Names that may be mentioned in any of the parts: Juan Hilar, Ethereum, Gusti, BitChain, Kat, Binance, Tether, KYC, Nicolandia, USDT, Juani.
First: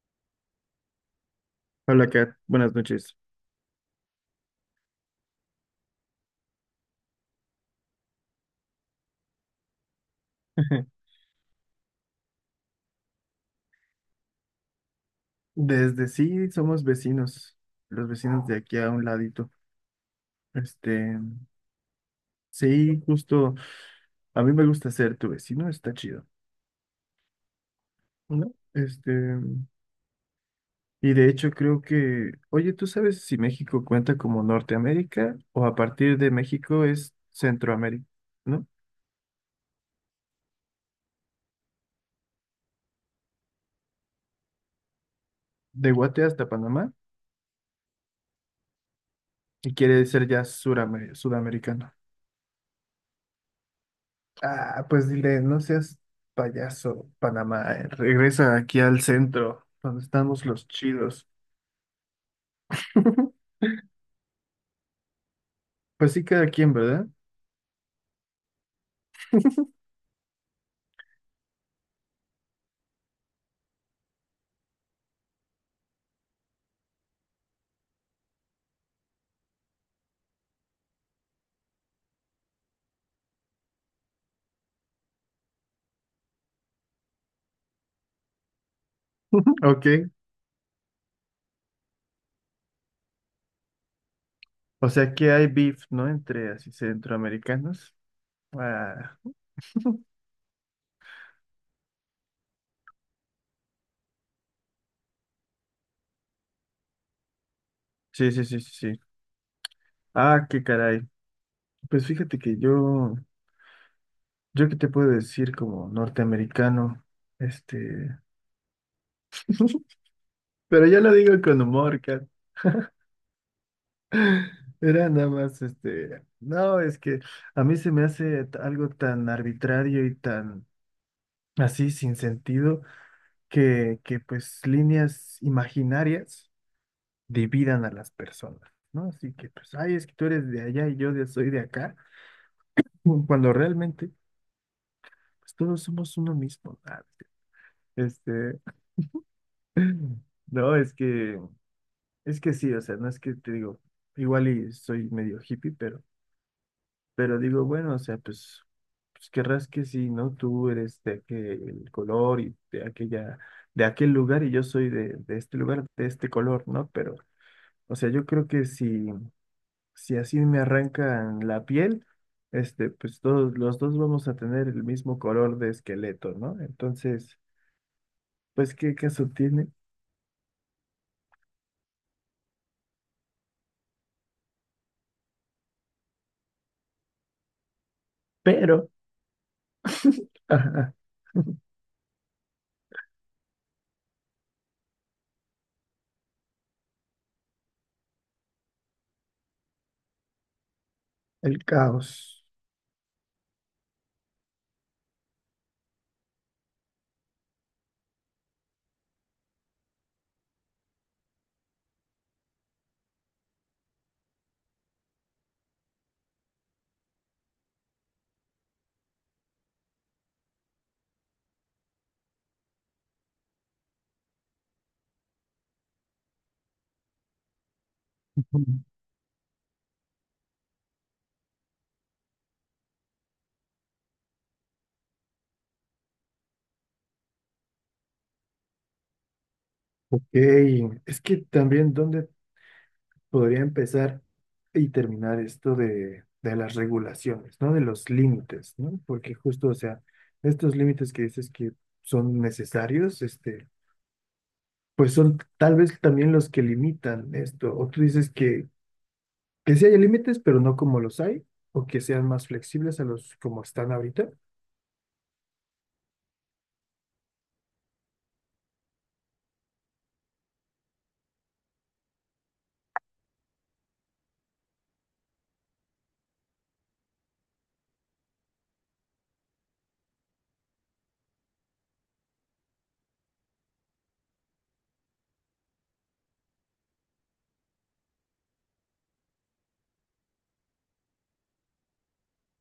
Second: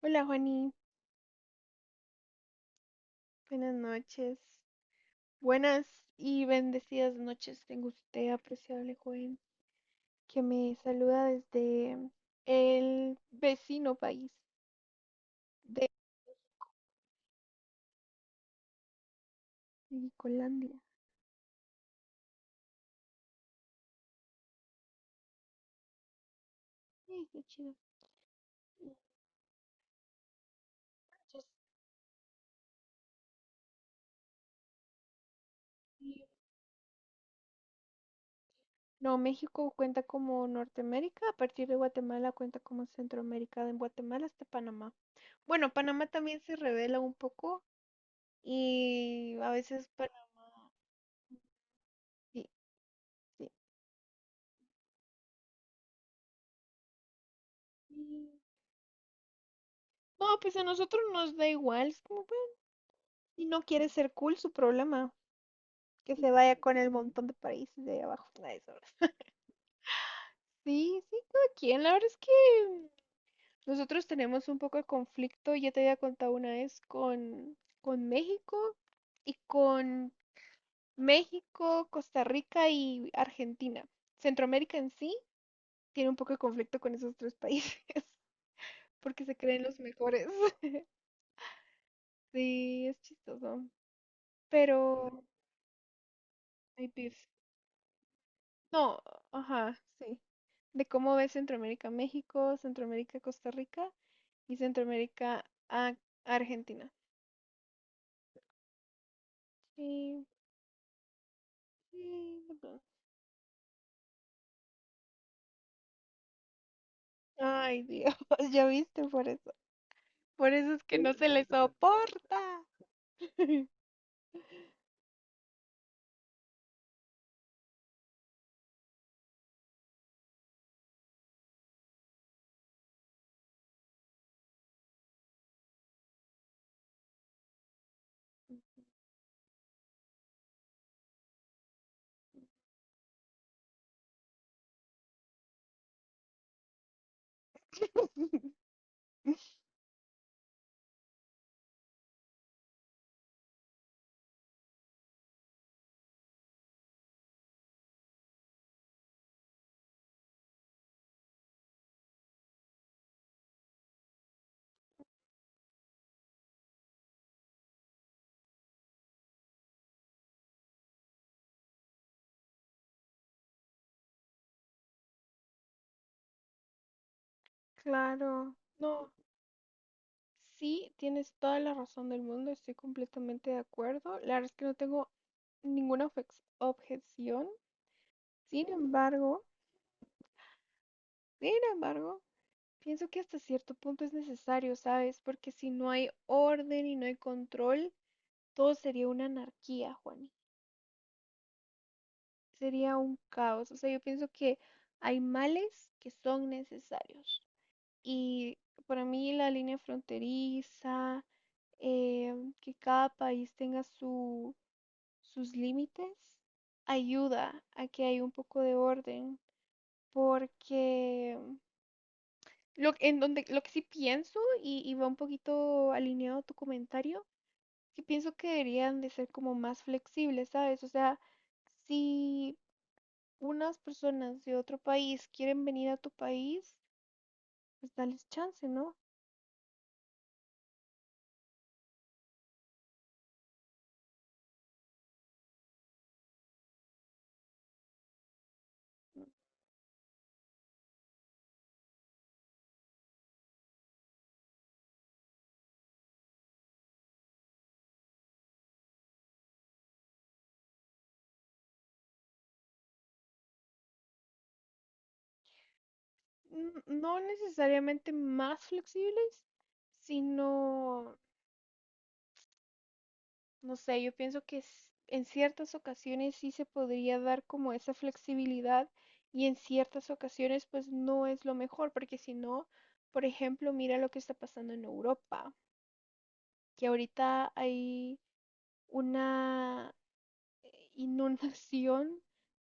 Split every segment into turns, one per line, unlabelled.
Hola Juani,
Hola, Kat. Buenas noches.
buenas noches. Buenas y bendecidas noches tengo usted, apreciable joven, que me saluda desde el vecino país de
Desde sí, somos vecinos, los vecinos de aquí a un ladito.
Nicolandia.
Este, sí, justo, a mí me gusta ser tu vecino, está chido,
Qué chido.
¿no? Y de
Entonces,
hecho creo que, oye, ¿tú sabes si México cuenta como Norteamérica o a partir
sí.
de México es Centroamérica, ¿no?
No, México cuenta como Norteamérica, a partir de Guatemala cuenta como Centroamérica, de Guatemala hasta Panamá. Bueno,
De
Panamá
Guate
también
hasta
se
Panamá
revela un poco y a
y
veces
quiere ser ya
Panamá,
sudamericano.
sí,
Ah, pues dile, no seas payaso, Panamá.
sí.
Regresa aquí al centro, donde
No,
estamos
pues a
los
nosotros
chidos.
nos da igual. Es como, bueno, si no quiere ser cool, su problema.
Pues
Que
sí,
se
cada
vaya
quien,
con el
¿verdad?
montón de países de ahí abajo. Nada de eso. Sí, sí, cada quien. La verdad es que nosotros tenemos un poco de conflicto. Ya te había contado una vez con México y con México, Costa Rica y Argentina. Centroamérica en sí tiene un poco de conflicto con esos tres países porque se creen los
Ok.
mejores. Sí, es chistoso.
¿O sea
Pero
que hay beef, ¿no? Entre así
hay beef.
centroamericanos.
No,
Ah,
ajá, sí. De cómo ves Centroamérica, México, Centroamérica, Costa Rica y Centroamérica a Argentina.
sí, sí, sí, sí, sí.
Sí,
Ah, qué caray. Pues fíjate
sí, de
que
pronto.
yo qué te puedo decir como norteamericano,
Ay, Dios,
este,
ya viste por eso. Por eso es
pero
que
ya
no
lo
se
digo
le
con humor, Kat.
soporta.
Era nada más, no, es que a mí se me hace algo tan arbitrario y tan así sin sentido que pues líneas imaginarias dividan a las personas, ¿no? Así que pues, ay, es que tú eres de allá y soy de acá, cuando realmente pues todos somos uno mismo. Este, no, es que sí, o sea, no es que te digo, igual y soy medio hippie, pero digo, bueno, o sea, pues, pues querrás que sí, ¿no? Tú eres de aquel color y de aquella, de aquel lugar y yo soy de este lugar, de este color, ¿no? Pero, o sea, yo creo que si, si así me arrancan la piel, pues todos, los dos vamos a tener el mismo color de esqueleto, ¿no? Entonces,
Claro,
pues, ¿qué
no.
caso tiene?
Sí, tienes toda la razón del mundo, estoy completamente de acuerdo. La verdad es que no tengo ninguna objeción. Sin
Pero,
embargo,
ajá,
sin embargo, pienso que hasta cierto punto es necesario, ¿sabes? Porque si no hay orden y no hay control, todo sería una anarquía, Juani.
el caos.
Sería un caos. O sea, yo pienso que hay males que son necesarios. Y para mí la línea fronteriza, eh, que cada país tenga sus límites, ayuda a que haya un poco de orden. Porque lo que sí pienso, y va un poquito alineado a tu comentario, que pienso que
Ujú.
deberían de ser como más flexibles, ¿sabes? O sea, si unas personas de otro país quieren venir a tu país, pues dales chance, ¿no?
Ok, es que también, ¿dónde podría empezar y terminar esto de las regulaciones, ¿no? De los límites, ¿no? Porque justo, o sea, estos límites que dices que son necesarios, pues son tal vez también los que limitan esto. O tú dices que sí hay límites, pero no como los hay, o que sean más flexibles a los como están ahorita.
No necesariamente más flexibles, sino, no sé, yo pienso que en ciertas ocasiones sí se podría dar como esa flexibilidad y en ciertas ocasiones pues no es lo mejor, porque si no, por ejemplo, mira lo que está pasando en Europa, que ahorita hay una inundación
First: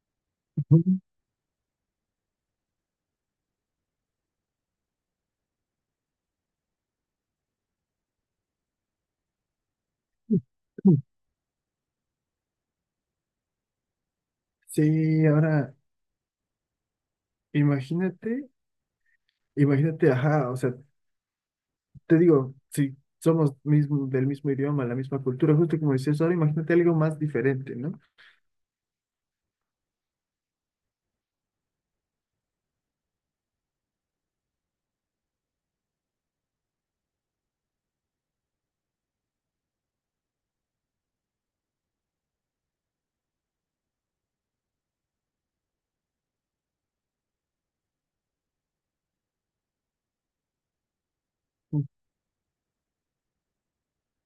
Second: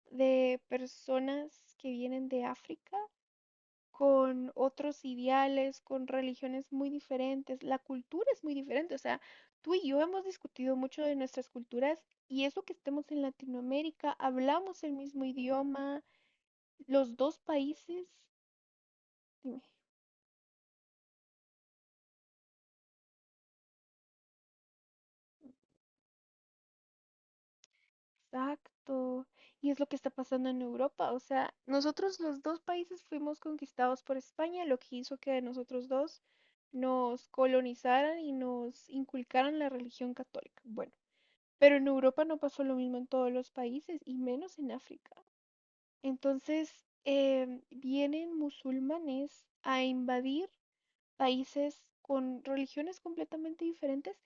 de
Ujú.
personas que vienen de África con otros ideales, con religiones muy diferentes. La cultura es muy diferente. O sea, tú y yo hemos discutido mucho de nuestras culturas y eso que estemos en Latinoamérica, hablamos el mismo
Sí, ahora
idioma, los dos países.
imagínate, imagínate, ajá, o sea, te digo, si somos mismo, del mismo idioma, la misma cultura, justo como decías ahora, imagínate algo más diferente, ¿no?
Exacto. Y es lo que está pasando en Europa. O sea, nosotros los dos países fuimos conquistados por España, lo que hizo que a nosotros dos nos colonizaran y nos inculcaran la religión católica. Bueno, pero en Europa no pasó lo mismo en todos los países y menos en África. Entonces, vienen musulmanes a invadir países con religiones completamente diferentes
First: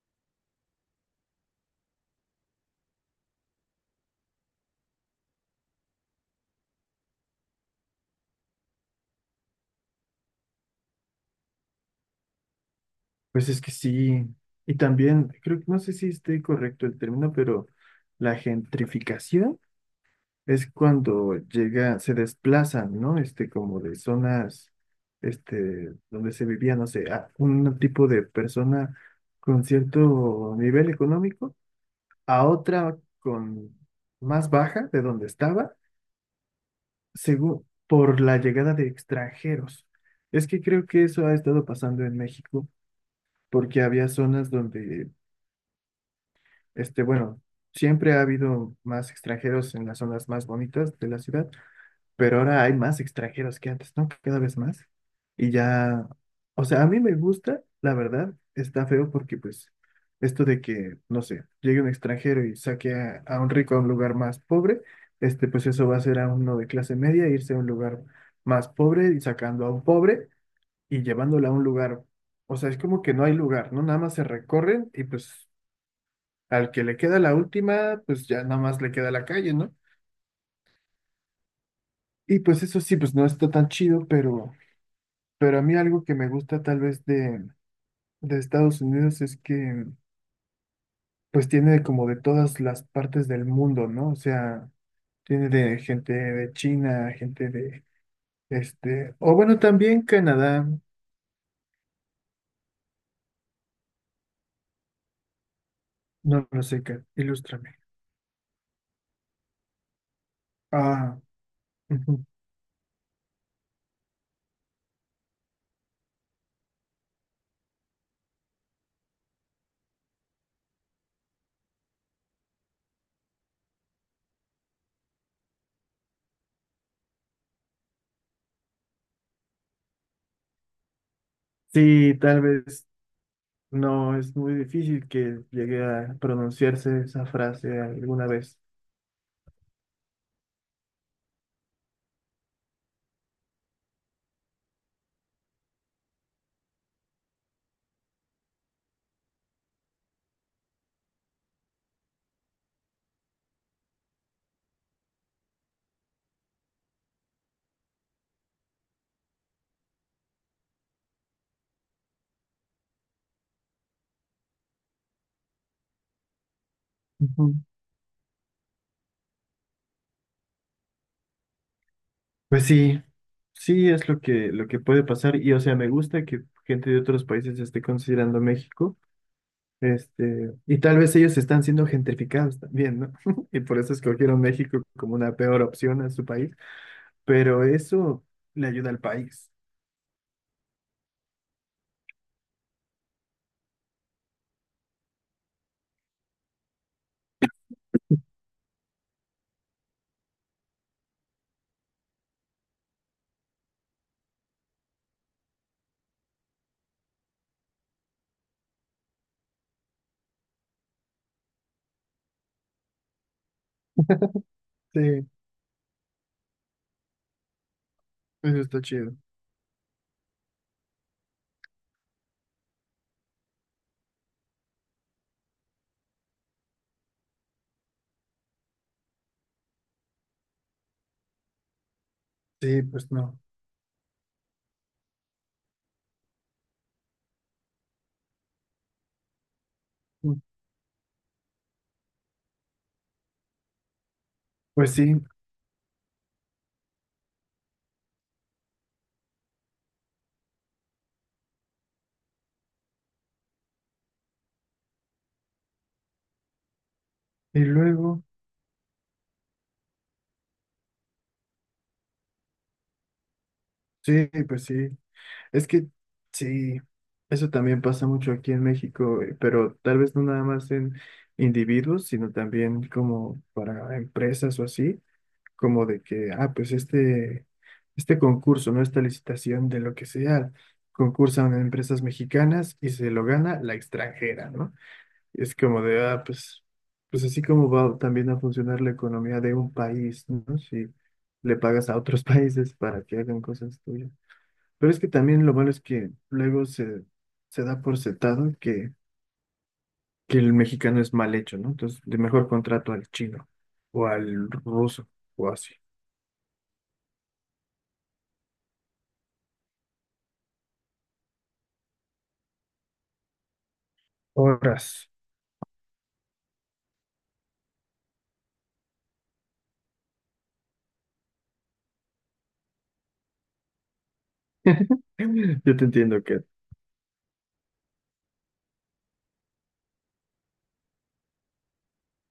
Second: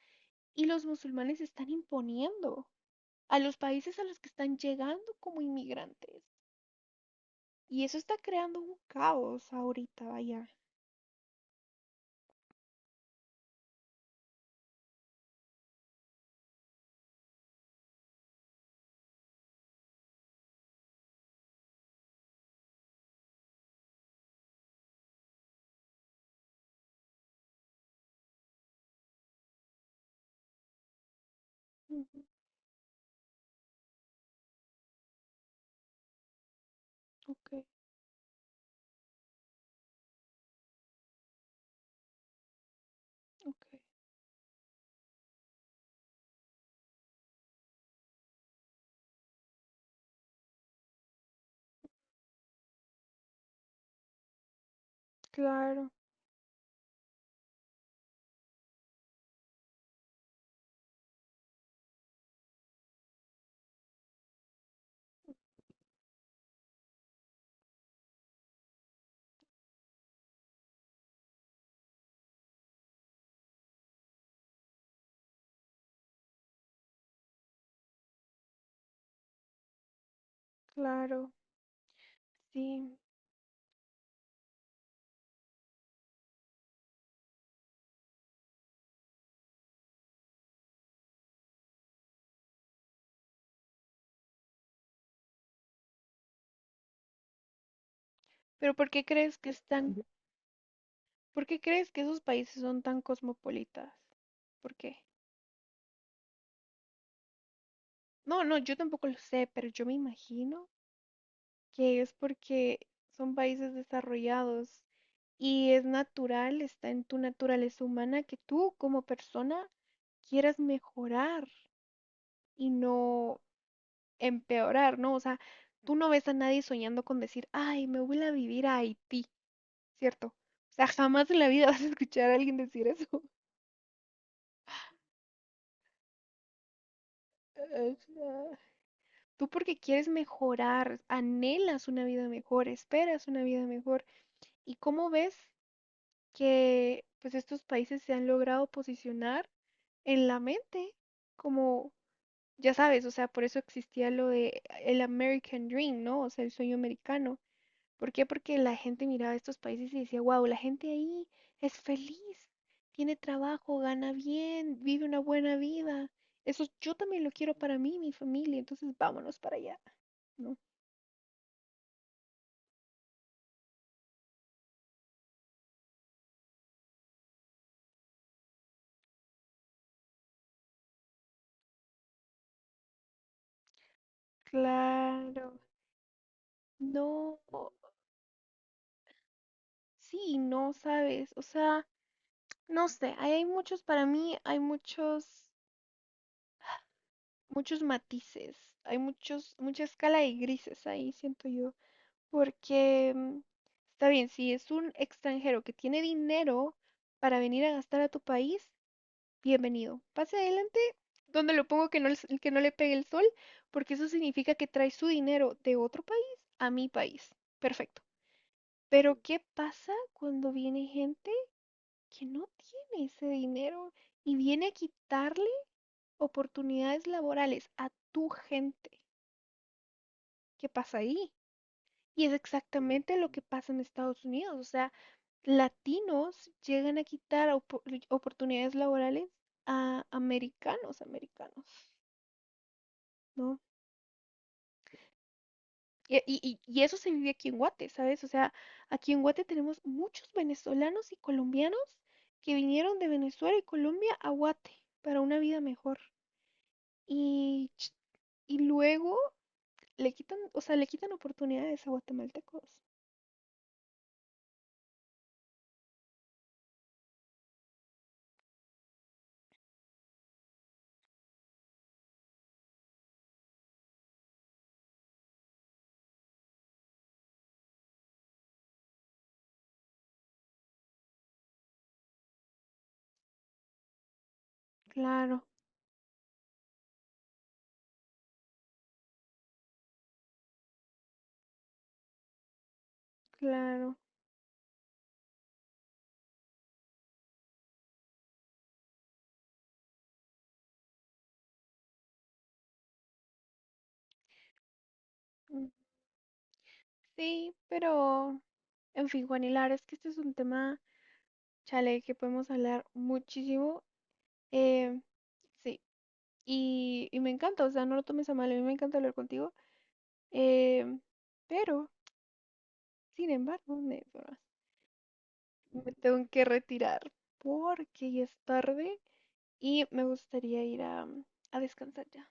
y los musulmanes se están imponiendo a los países a los que están llegando como inmigrantes. Y eso está creando un caos ahorita, vaya.
Pues es que sí, y también, creo que no sé si estoy correcto el término, pero la gentrificación es cuando llega, se desplazan, ¿no? Como de zonas, donde se vivía, no sé, a un tipo de persona con cierto nivel económico
Ujú,
a otra con más baja de donde estaba
ok,
según por la llegada de extranjeros. Es que creo que eso ha estado pasando en México
ok.
porque había zonas donde, bueno, siempre ha habido más extranjeros en las zonas más bonitas de la ciudad, pero ahora hay más extranjeros que antes, ¿no? Cada vez más. Y
Claro,
ya, o sea, a mí me gusta, la verdad, está feo porque pues esto de que, no sé, llegue un extranjero y saque a un rico a un lugar más pobre, pues eso va a ser a uno de clase media, irse a un lugar más pobre y sacando a un pobre y llevándolo a un lugar, o sea, es como que no hay lugar, ¿no? Nada más se recorren y pues al que le queda la última, pues ya nada más le queda la calle, ¿no?
claro.
Y pues eso sí,
Sí.
pues no está tan chido, pero... Pero a mí algo que me gusta tal vez de Estados Unidos es que pues tiene como de todas las partes del mundo, ¿no? O sea, tiene de gente de China, gente de
Pero ¿por qué
o
crees que
bueno,
están,
también Canadá,
por qué crees que esos países son tan cosmopolitas? ¿Por qué?
no lo sé, Kat, ilústrame.
No, no, yo tampoco lo sé, pero yo me imagino
Ah,
que es
ujú.
porque son países desarrollados y es natural, está en tu naturaleza humana que tú como persona quieras mejorar, y no empeorar, ¿no? O sea, tú no ves a nadie soñando con decir, ay, me voy a vivir a Haití, ¿cierto? O sea, jamás en la vida vas a
Sí,
escuchar a
tal
alguien decir
vez
eso.
no, es muy difícil que llegue a pronunciarse esa frase alguna vez.
Ajá. Tú porque quieres mejorar, anhelas una vida mejor, esperas una vida mejor. ¿Y cómo ves que pues estos países se han logrado posicionar en la mente como, ya sabes, o sea, por eso existía lo de el American Dream, ¿no? O sea, el sueño americano. ¿Por qué? Porque la gente miraba estos países y decía, wow, la gente ahí es feliz, tiene trabajo, gana bien, vive una buena vida. Eso yo también lo quiero para mí, mi familia, entonces vámonos para allá, ¿no?
Pues sí, sí es lo lo que puede pasar y o sea, me gusta que gente de otros países esté considerando México, y tal vez ellos están siendo gentrificados también, ¿no? Y por eso escogieron México como una
Claro,
peor opción a su país,
no,
pero eso le ayuda al país.
sí, no sabes, o sea, no sé, ahí hay muchos, para mí hay muchos matices, hay muchos, mucha escala de grises ahí, siento yo, porque está bien, si es un extranjero que tiene dinero para venir a gastar a tu país, bienvenido. Pase adelante, donde lo pongo que no, que no le pegue el sol, porque eso significa que trae su
Sí,
dinero de otro país a mi país. Perfecto.
eso está chido.
Pero ¿qué pasa cuando viene gente que no tiene ese dinero y viene a quitarle oportunidades laborales a tu gente? ¿Qué pasa ahí? Y es
Sí, pues
exactamente lo
no.
que pasa en Estados Unidos. O sea, latinos llegan a quitar oportunidades laborales a
Mm,
americanos, ¿no?
pues sí,
Y eso se vive aquí en Guate, ¿sabes? O sea, aquí en Guate tenemos muchos venezolanos y colombianos que vinieron de Venezuela y Colombia a Guate para una vida mejor.
y
Y, ch-
luego,
y luego le quitan, o sea, le quitan oportunidades a guatemaltecos.
sí, pues sí. Es que sí, eso también pasa mucho aquí en México, pero tal vez no nada más en individuos, sino también como para empresas o así, como de que, ah, pues este concurso, ¿no? Esta licitación de lo que sea, concursan empresas mexicanas y se lo gana la extranjera, ¿no?
Claro,
Es como de, ah, pues, pues así como va también a funcionar la economía de un país, ¿no? Si le pagas a otros países para que hagan cosas
claro.
tuyas. Pero es que también lo malo es que luego se da por sentado que el mexicano es mal hecho, ¿no? Entonces, de mejor contrato al chino o al ruso o así.
Sí, pero en fin, Juan Hilar, es que este es un tema, chale, que podemos hablar muchísimo. eh,
Horas.
sí, y me encanta, o sea, no lo tomes a mal, a mí me encanta hablar contigo. eh, pero, Sin embargo,
Yo te
me
entiendo,
tengo que
Kat.
retirar porque ya es tarde y me gustaría ir a descansar ya.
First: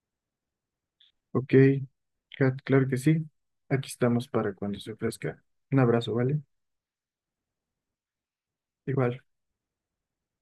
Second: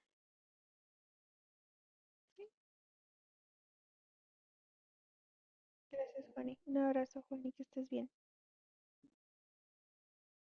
Ok,
¿Sí?
Kat, claro que sí. Aquí estamos para cuando se ofrezca. Un abrazo,
Gracias,
¿vale?
Juani. Un abrazo, Juani, que estés bien.
Igual.